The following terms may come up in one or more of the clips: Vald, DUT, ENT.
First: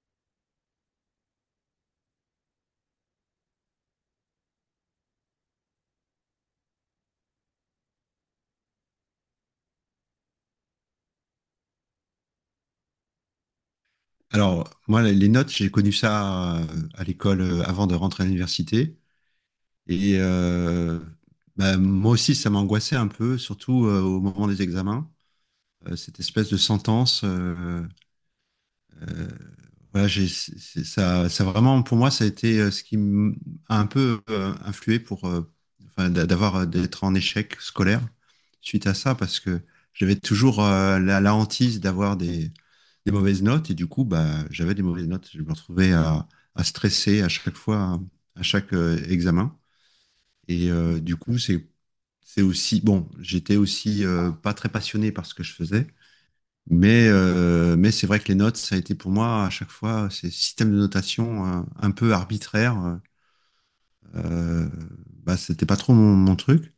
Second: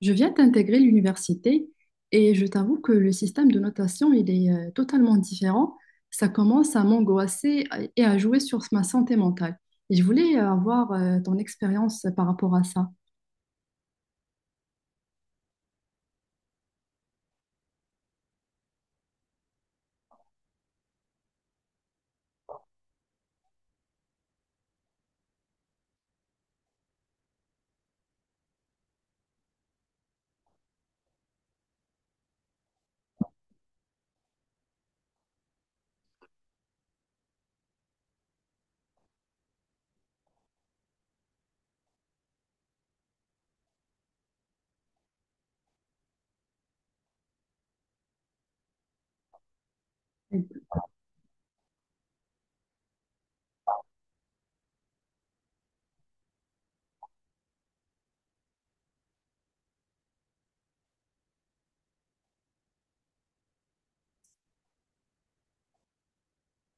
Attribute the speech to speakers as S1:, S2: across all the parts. S1: Je viens d'intégrer l'université et je t'avoue que le système de notation, il est totalement différent. Ça commence à m'angoisser et à jouer sur ma santé mentale. Et je voulais avoir ton expérience par rapport à ça.
S2: Alors, moi, les notes, j'ai connu ça à l'école avant de rentrer à l'université. Et euh, bah, moi aussi, ça m'angoissait un peu, surtout au moment des examens. Cette espèce de sentence, euh, voilà, ça, ça vraiment, pour moi, ça a été ce qui m'a un peu influé pour, enfin, d'avoir, d'être en échec scolaire suite à ça, parce que j'avais toujours la hantise d'avoir des mauvaises notes, et du coup, bah, j'avais des mauvaises notes. Je me retrouvais à stresser à chaque fois, hein, à chaque examen.
S1: Mais,
S2: Du coup, c'est aussi, bon, j'étais aussi pas très passionné par ce que je faisais. Mais c'est vrai que les notes, ça a été pour moi à chaque fois ces systèmes de notation un peu arbitraires. Euh, bah, c'était pas trop mon truc.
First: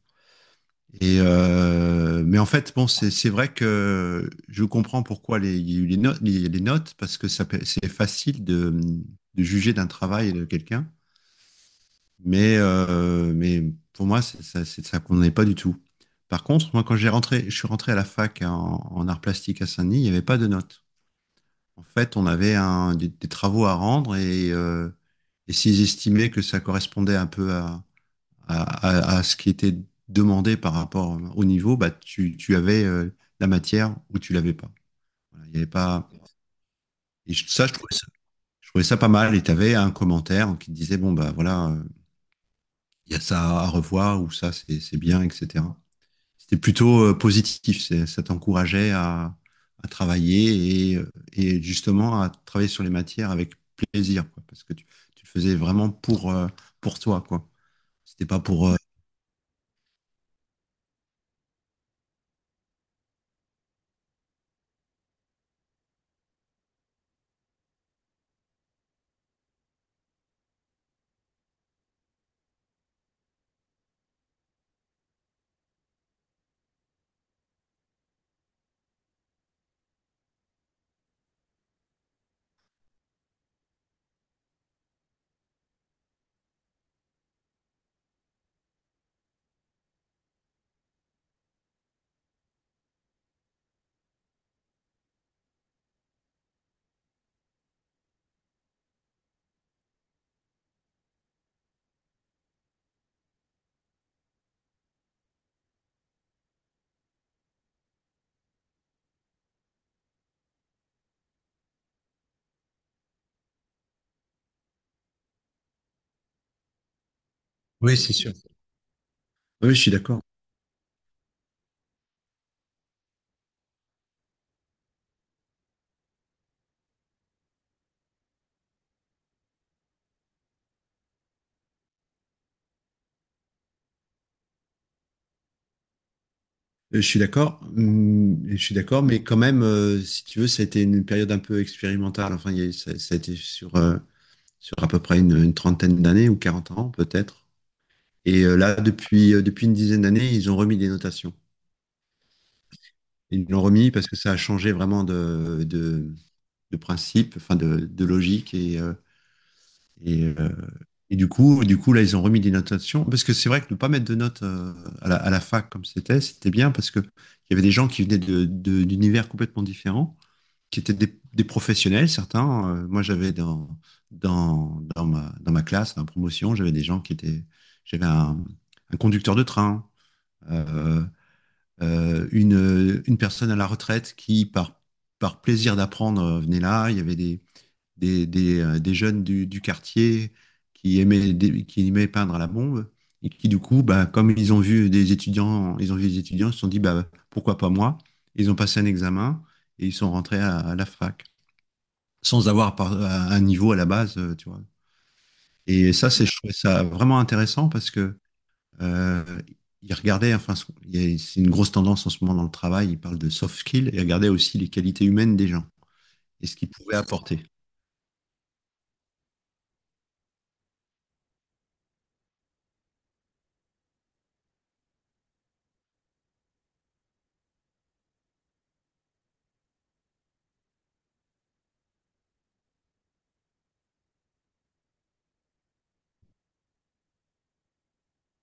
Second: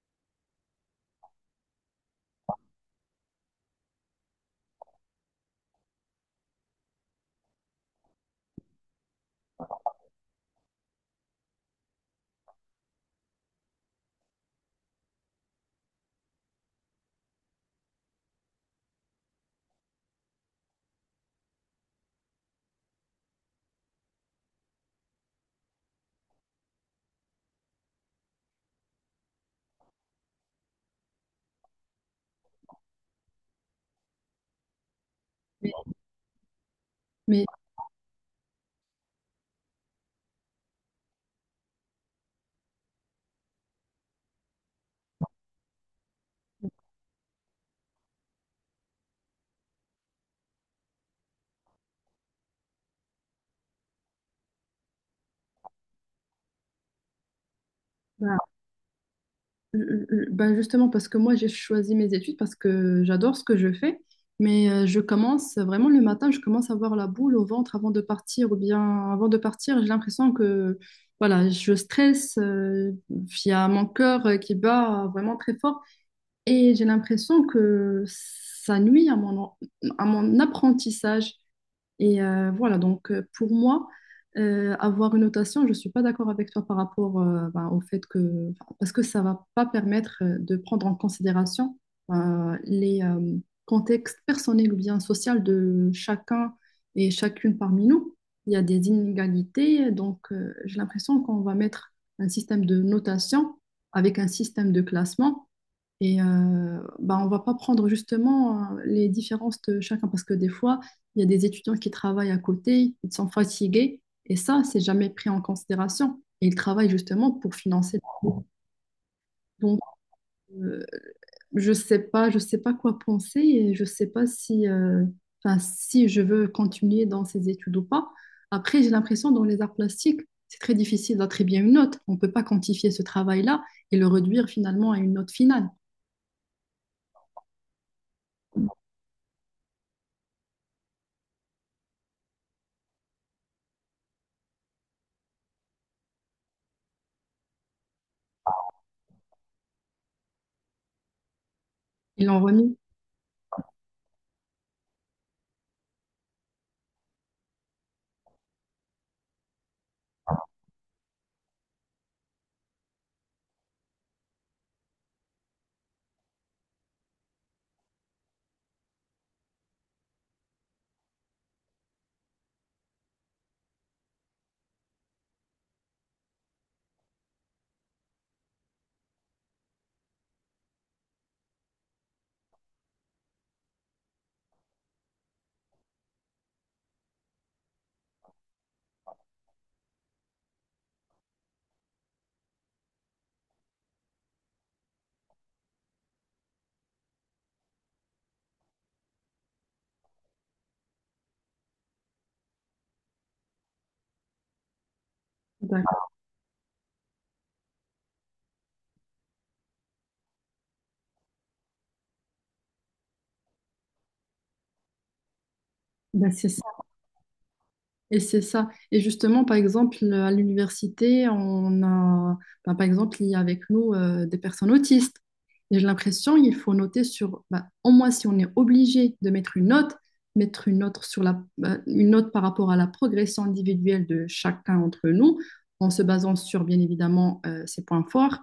S2: Mais en fait, bon, c'est vrai que je comprends pourquoi il y a eu les notes, les notes, parce que ça, c'est facile de juger d'un travail et de quelqu'un. Mais pour moi, c'est ça qu'on n'est pas du tout. Par contre, moi, quand j'ai rentré, je suis rentré à la fac en art plastique à Saint-Denis, il n'y avait pas de notes. En fait, on avait des travaux à rendre et s'ils estimaient que ça correspondait un peu à- à ce qui était demandé par rapport au niveau, bah, tu avais la matière ou tu l'avais pas. Voilà, il y avait pas.
S1: mais,
S2: Ça, je trouvais ça pas mal. Et tu avais un commentaire qui te disait, bon, bah voilà, il y a ça à revoir ou ça, c'est bien, etc. C'était plutôt positif. Ça t'encourageait à travailler et, justement à travailler sur les matières avec plaisir, quoi, parce que tu le faisais vraiment pour toi, quoi. C'était pas pour.
S1: mm, mm, mm. Ben justement, parce que moi, j'ai choisi mes études parce que j'adore ce que je fais, mais je commence vraiment le matin, je commence à avoir la boule au ventre avant de partir, ou bien avant de partir, j'ai l'impression que voilà, je stresse, il y a mon cœur qui bat vraiment très fort, et j'ai l'impression que ça nuit à mon apprentissage. Et voilà, donc pour moi, avoir une notation, je ne suis pas d'accord avec toi par rapport ben, au fait que, enfin, parce que ça ne va pas permettre de prendre en considération les contextes personnels ou bien sociaux de chacun et chacune parmi nous. Il y a des inégalités, donc j'ai l'impression qu'on va mettre un système de notation avec un système de classement. Et bah, on ne va pas prendre justement les différences de chacun parce que des fois, il y a des étudiants qui travaillent à côté, ils sont fatigués et ça, c'est jamais pris en considération. Et ils travaillent justement pour
S2: Oui,
S1: financer.
S2: c'est sûr. Oui, je
S1: Donc,
S2: suis d'accord.
S1: euh, je sais pas quoi penser et je sais pas si, enfin, si je veux continuer dans ces études ou pas. Après, j'ai l'impression dans les arts plastiques, c'est très difficile d'attribuer une note. On ne peut pas quantifier ce travail-là et le réduire finalement à une note finale.
S2: Je suis d'accord, hum, je suis d'accord, mais quand même, si tu veux, ça a été une période un peu expérimentale. Enfin, il y a, eu- ça, a été sur, sur à peu près une trentaine d'années ou 40 ans peut-être. Là, depuis une dizaine d'années, ils ont remis des notations.
S1: Ils l'ont remis.
S2: Ils l'ont remis parce que ça a changé vraiment de principe, enfin de logique. Et, euh, et du coup, là, ils ont remis des notations. Parce que c'est vrai que ne pas mettre de notes à la fac comme c'était, c'était bien parce qu'il y avait des gens qui venaient d'univers complètement différents, qui étaient des professionnels, certains. Moi, j'avais dans ma classe, dans ma promotion, j'avais des gens qui étaient. J'avais un conducteur de train. euh, une personne à la retraite qui, par plaisir d'apprendre, venait là. Il y avait des jeunes du quartier qui aimaient, qui aimaient peindre à la bombe et qui, du coup, bah, comme ils ont vu des étudiants, ils ont vu des étudiants, ils se sont dit, bah, pourquoi pas moi? Ils ont passé un examen et ils sont rentrés à la fac sans avoir un niveau à la base, tu vois. Et ça,
S1: D'accord.
S2: je trouvais ça vraiment intéressant parce que euh, il regardait, enfin, c'est une grosse tendance en ce moment dans le travail, il parle de soft skills et il regardait aussi les qualités humaines des gens
S1: Ben,
S2: et
S1: c'est
S2: ce
S1: ça.
S2: qu'ils pouvaient apporter.
S1: Et c'est ça. Et justement, par exemple, à l'université, on a, ben, par exemple, il y a avec nous des personnes autistes. Et j'ai l'impression qu'il faut noter sur, ben, au moins si on est obligé de mettre une note sur la, ben, une note par rapport à la progression individuelle de chacun entre nous, en se basant sur, bien évidemment, ses points forts,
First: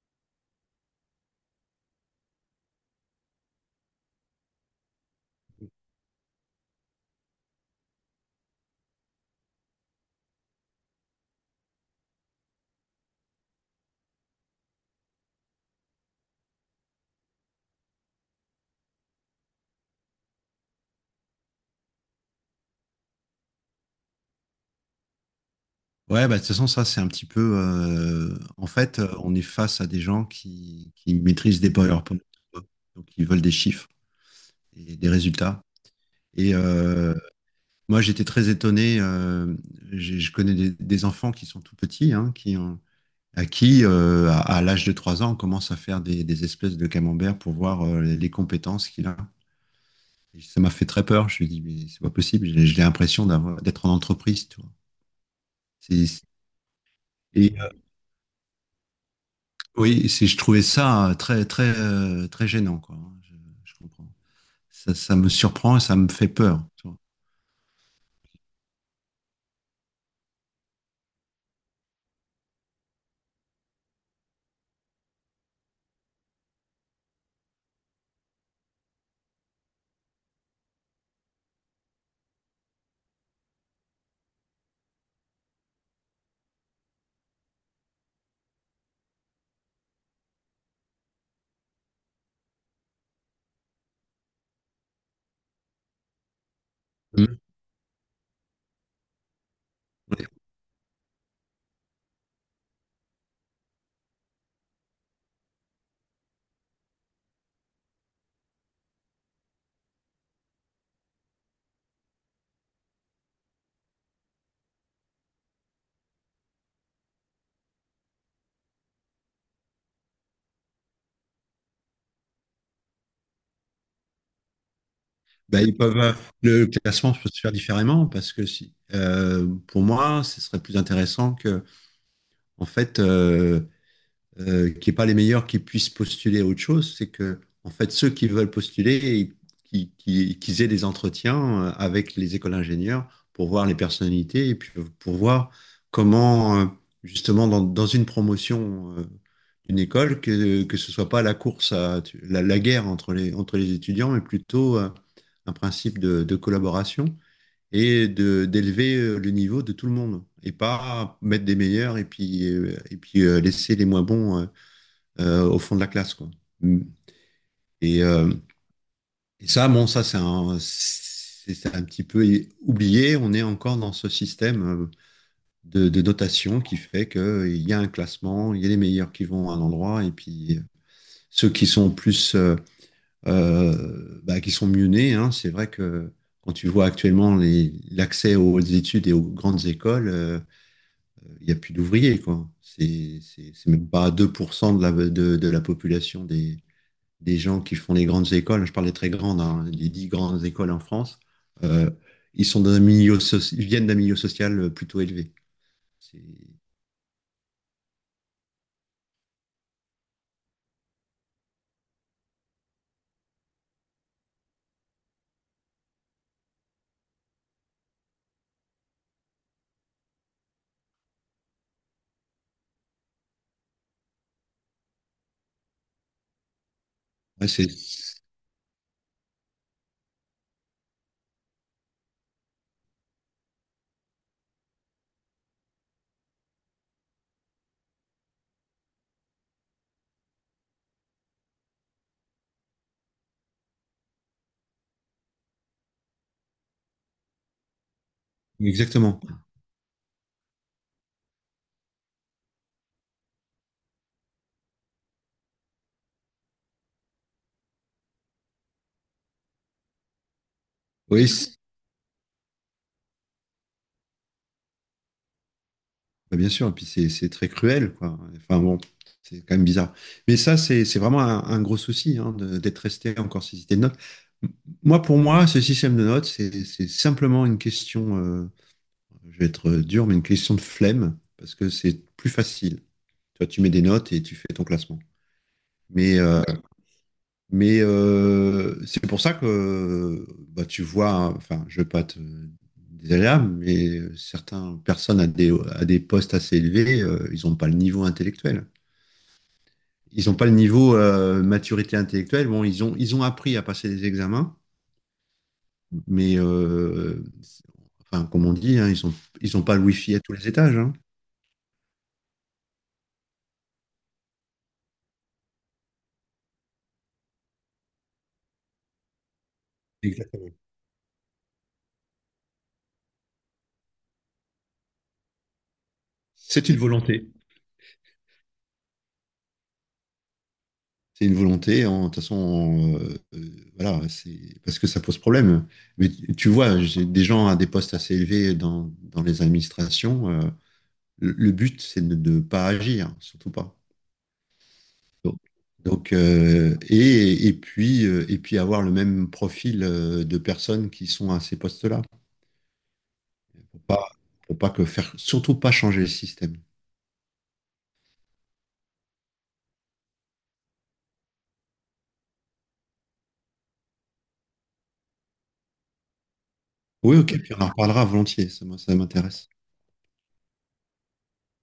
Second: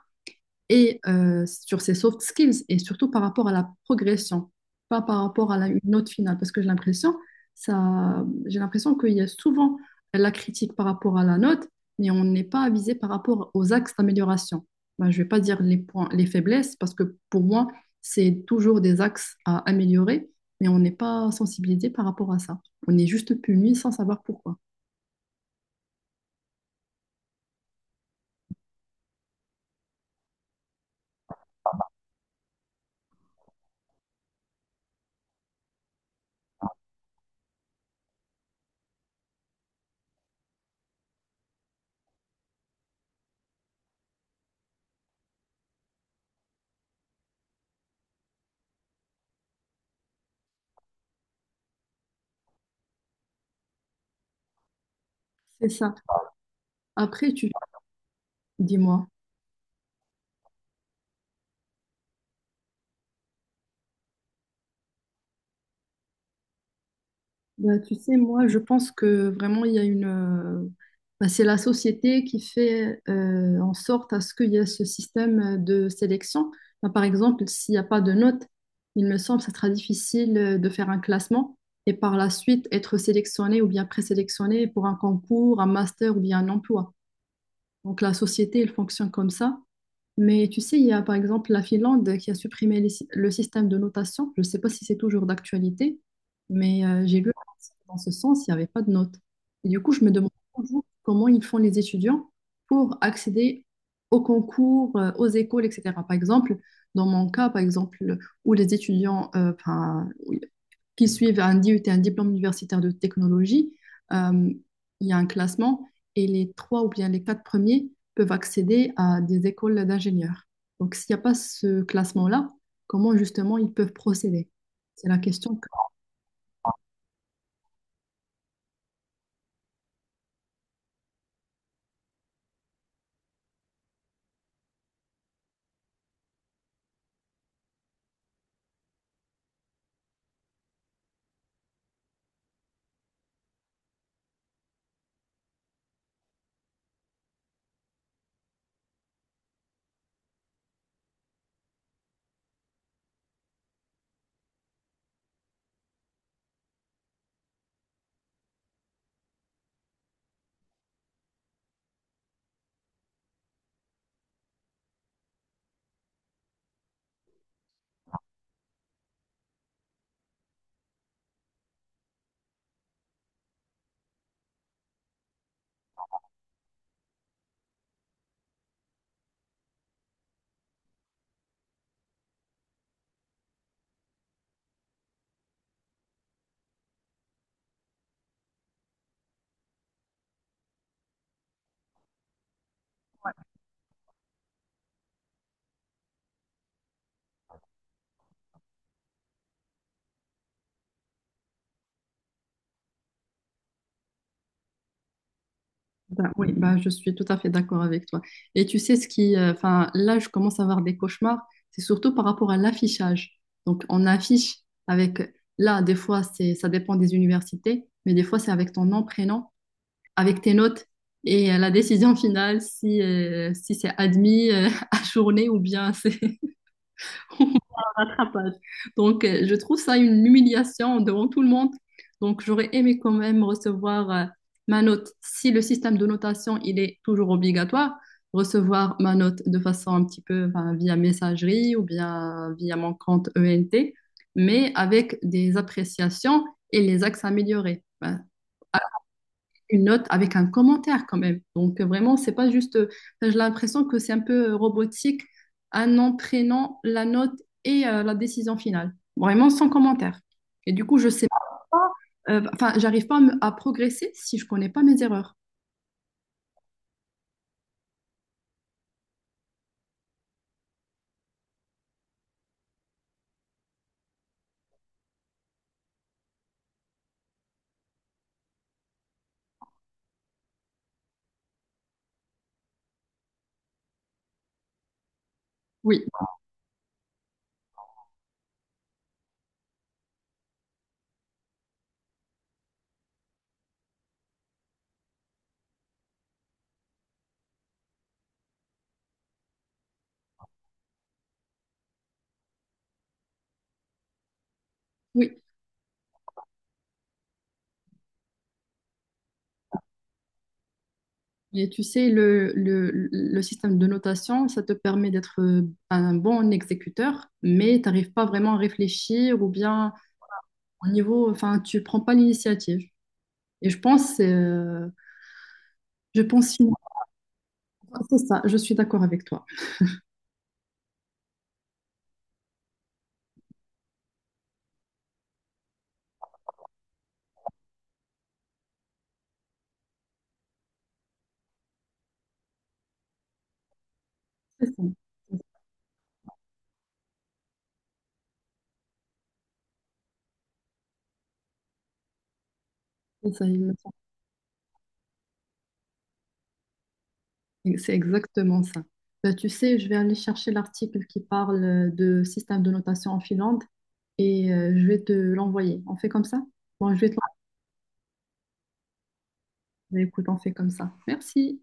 S1: et sur ses soft skills et surtout par rapport à la progression, pas par rapport à la, une note finale, parce que j'ai l'impression, ça, j'ai l'impression qu'il y a souvent la critique par rapport à la note, mais on n'est pas avisé par rapport aux axes d'amélioration. Ben, je ne vais pas dire les points, les faiblesses, parce que pour moi, c'est toujours des axes à améliorer, mais on n'est pas sensibilisé par rapport à ça. On est juste puni sans savoir pourquoi.
S2: Ouais, bah, de toute façon, ça, c'est un petit peu, en fait, on est face à des gens qui maîtrisent des PowerPoint, donc ils veulent des chiffres et des résultats. Et euh, moi, j'étais très étonné. Je connais des enfants qui sont tout petits, hein, qui ont, à l'âge de 3 ans, on commence à faire des espèces de camembert pour voir les compétences qu'il a. Ça m'a fait très peur. Je me suis dit, mais c'est pas possible. J'ai l'impression d'être en entreprise. Tu vois.
S1: C'est ça.
S2: C'est- c'est-
S1: Après, tu
S2: et
S1: dis-moi.
S2: oui, c'est, je trouvais ça très, très, très gênant, quoi, hein. Je comprends. Ça me surprend et ça me fait peur, tu vois.
S1: Bah, tu sais, moi, je pense que vraiment, il y a une... bah, c'est la société qui fait en sorte à ce qu'il y ait ce système de sélection. Bah, par exemple, s'il n'y a pas de notes, il me semble que ça sera difficile de faire un classement et par la suite être sélectionné ou bien présélectionné pour un concours, un master ou bien un emploi. Donc la société, elle fonctionne comme ça. Mais tu sais, il y a par exemple la Finlande qui a supprimé les le système de notation. Je ne sais pas si c'est toujours d'actualité, mais j'ai lu
S2: Mm.
S1: un article dans ce sens, il n'y avait pas de notes. Et du coup, je me
S2: Ouais.
S1: demande toujours comment ils font les étudiants pour accéder aux concours, aux écoles, etc. Par exemple, dans mon cas, par exemple, où les étudiants enfin, oui, qui suivent un DUT, un diplôme universitaire de technologie, euh, il y a un classement et les trois ou bien les quatre premiers peuvent accéder à des écoles d'ingénieurs. Donc, s'il n'y a pas ce classement-là, comment justement ils peuvent procéder? C'est la question
S2: Bah,
S1: que...
S2: ils peuvent, le classement peut se faire différemment parce que si, pour moi, ce serait plus intéressant que, en fait, qui n'est pas les meilleurs qui puissent postuler à autre chose, c'est que, en fait, ceux qui veulent postuler, qu'ils aient des entretiens avec les écoles d'ingénieurs pour voir les personnalités et puis pour voir comment, justement, dans une promotion d'une école, que ce soit pas la course la guerre entre les étudiants, mais plutôt un principe de collaboration et de d'élever le niveau de tout le monde et pas mettre des meilleurs et puis et puis laisser les moins bons au fond de la classe, quoi. Mm. Et, euh, et ça, bon, ça, c'est un petit peu oublié. On est encore dans ce système de notation qui fait qu'il y a un classement, il y a les meilleurs qui vont à un endroit, et puis ceux qui sont plus, bah, qui sont mieux nés. Hein, c'est vrai que quand tu vois actuellement l'accès aux études et aux grandes écoles, il n'y a plus d'ouvriers, quoi. C'est même pas 2% de la population des gens qui font les grandes écoles, je parle des très grandes, hein, les 10 grandes écoles en France, euh, ils sont dans un milieu ils viennent d'un milieu social plutôt élevé. C'est,
S1: Bah, oui, bah, je suis tout à fait d'accord avec toi. Et tu sais ce qui... enfin, là, je commence à avoir des cauchemars. C'est surtout par rapport à l'affichage. Donc, on affiche avec... Là, des fois, c'est, ça dépend des universités, mais des fois, c'est avec ton nom, prénom, avec tes notes et la décision finale, si, si c'est admis à journée ou bien c'est...
S2: ouais,
S1: rattrapage. Donc, je trouve ça une humiliation devant tout le monde. Donc, j'aurais aimé quand même recevoir ma note. Si le système de notation, il est toujours obligatoire, recevoir ma note de façon un petit peu enfin, via messagerie ou bien via mon compte ENT, mais avec des appréciations et les axes améliorés. Ben,
S2: exactement.
S1: une note avec un commentaire quand même. Donc vraiment, c'est pas juste. Enfin, j'ai l'impression que c'est un peu robotique, un nom, prénom, la note et la décision finale. Vraiment sans commentaire. Et du coup, je sais,
S2: Oui,
S1: pas, enfin, j'arrive pas à, à progresser si je connais pas mes erreurs.
S2: bah, bien sûr. Et puis c'est très cruel, quoi. Enfin bon, c'est quand même bizarre. Mais ça, c'est vraiment un gros souci, hein, d'être resté encore sur ce système de notes. M- Moi, pour moi, ce système de notes, c'est simplement une question, je vais être dur, mais une question de flemme parce que c'est plus facile. Toi, tu mets des notes et tu fais ton classement.
S1: Oui,
S2: Mais, euh, mais c'est pour ça que bah, tu vois, hein, enfin, je ne veux pas te désagréable, mais certaines personnes à des postes assez élevés, ils n'ont pas le niveau intellectuel. Ils n'ont pas le niveau maturité intellectuelle. Bon, ils ont appris à passer des examens,
S1: oui.
S2: mais enfin, comme on dit, hein, ils ont pas le wifi à tous les étages, hein.
S1: Et tu sais, le système de notation, ça te permet d'être un bon exécuteur, mais tu n'arrives pas vraiment à réfléchir ou bien
S2: Exactement.
S1: au niveau, enfin, tu prends pas l'initiative. Et je pense, je pense.
S2: C'est une volonté.
S1: Ah, c'est ça, je suis d'accord avec toi.
S2: C'est une volonté, de toute façon, voilà, c'est parce que ça pose problème. Mais tu vois, j'ai des gens à des postes assez élevés dans les administrations. Le but, c'est de ne pas agir, surtout pas.
S1: C'est ça.
S2: Donc, donc, et puis avoir le même profil de personnes qui sont à ces postes-là.
S1: C'est ça, il me
S2: Pour
S1: semble.
S2: pas, pour pas que faire, surtout pas changer le système.
S1: C'est exactement ça. Bah, tu sais, je vais aller chercher l'article qui parle de système de notation en Finlande et je vais te l'envoyer. On fait comme ça? Bon, je vais te
S2: Oui, ok, puis on en reparlera volontiers, ça, moi, ça m'intéresse.
S1: l'envoyer. Écoute, on fait comme ça. Merci.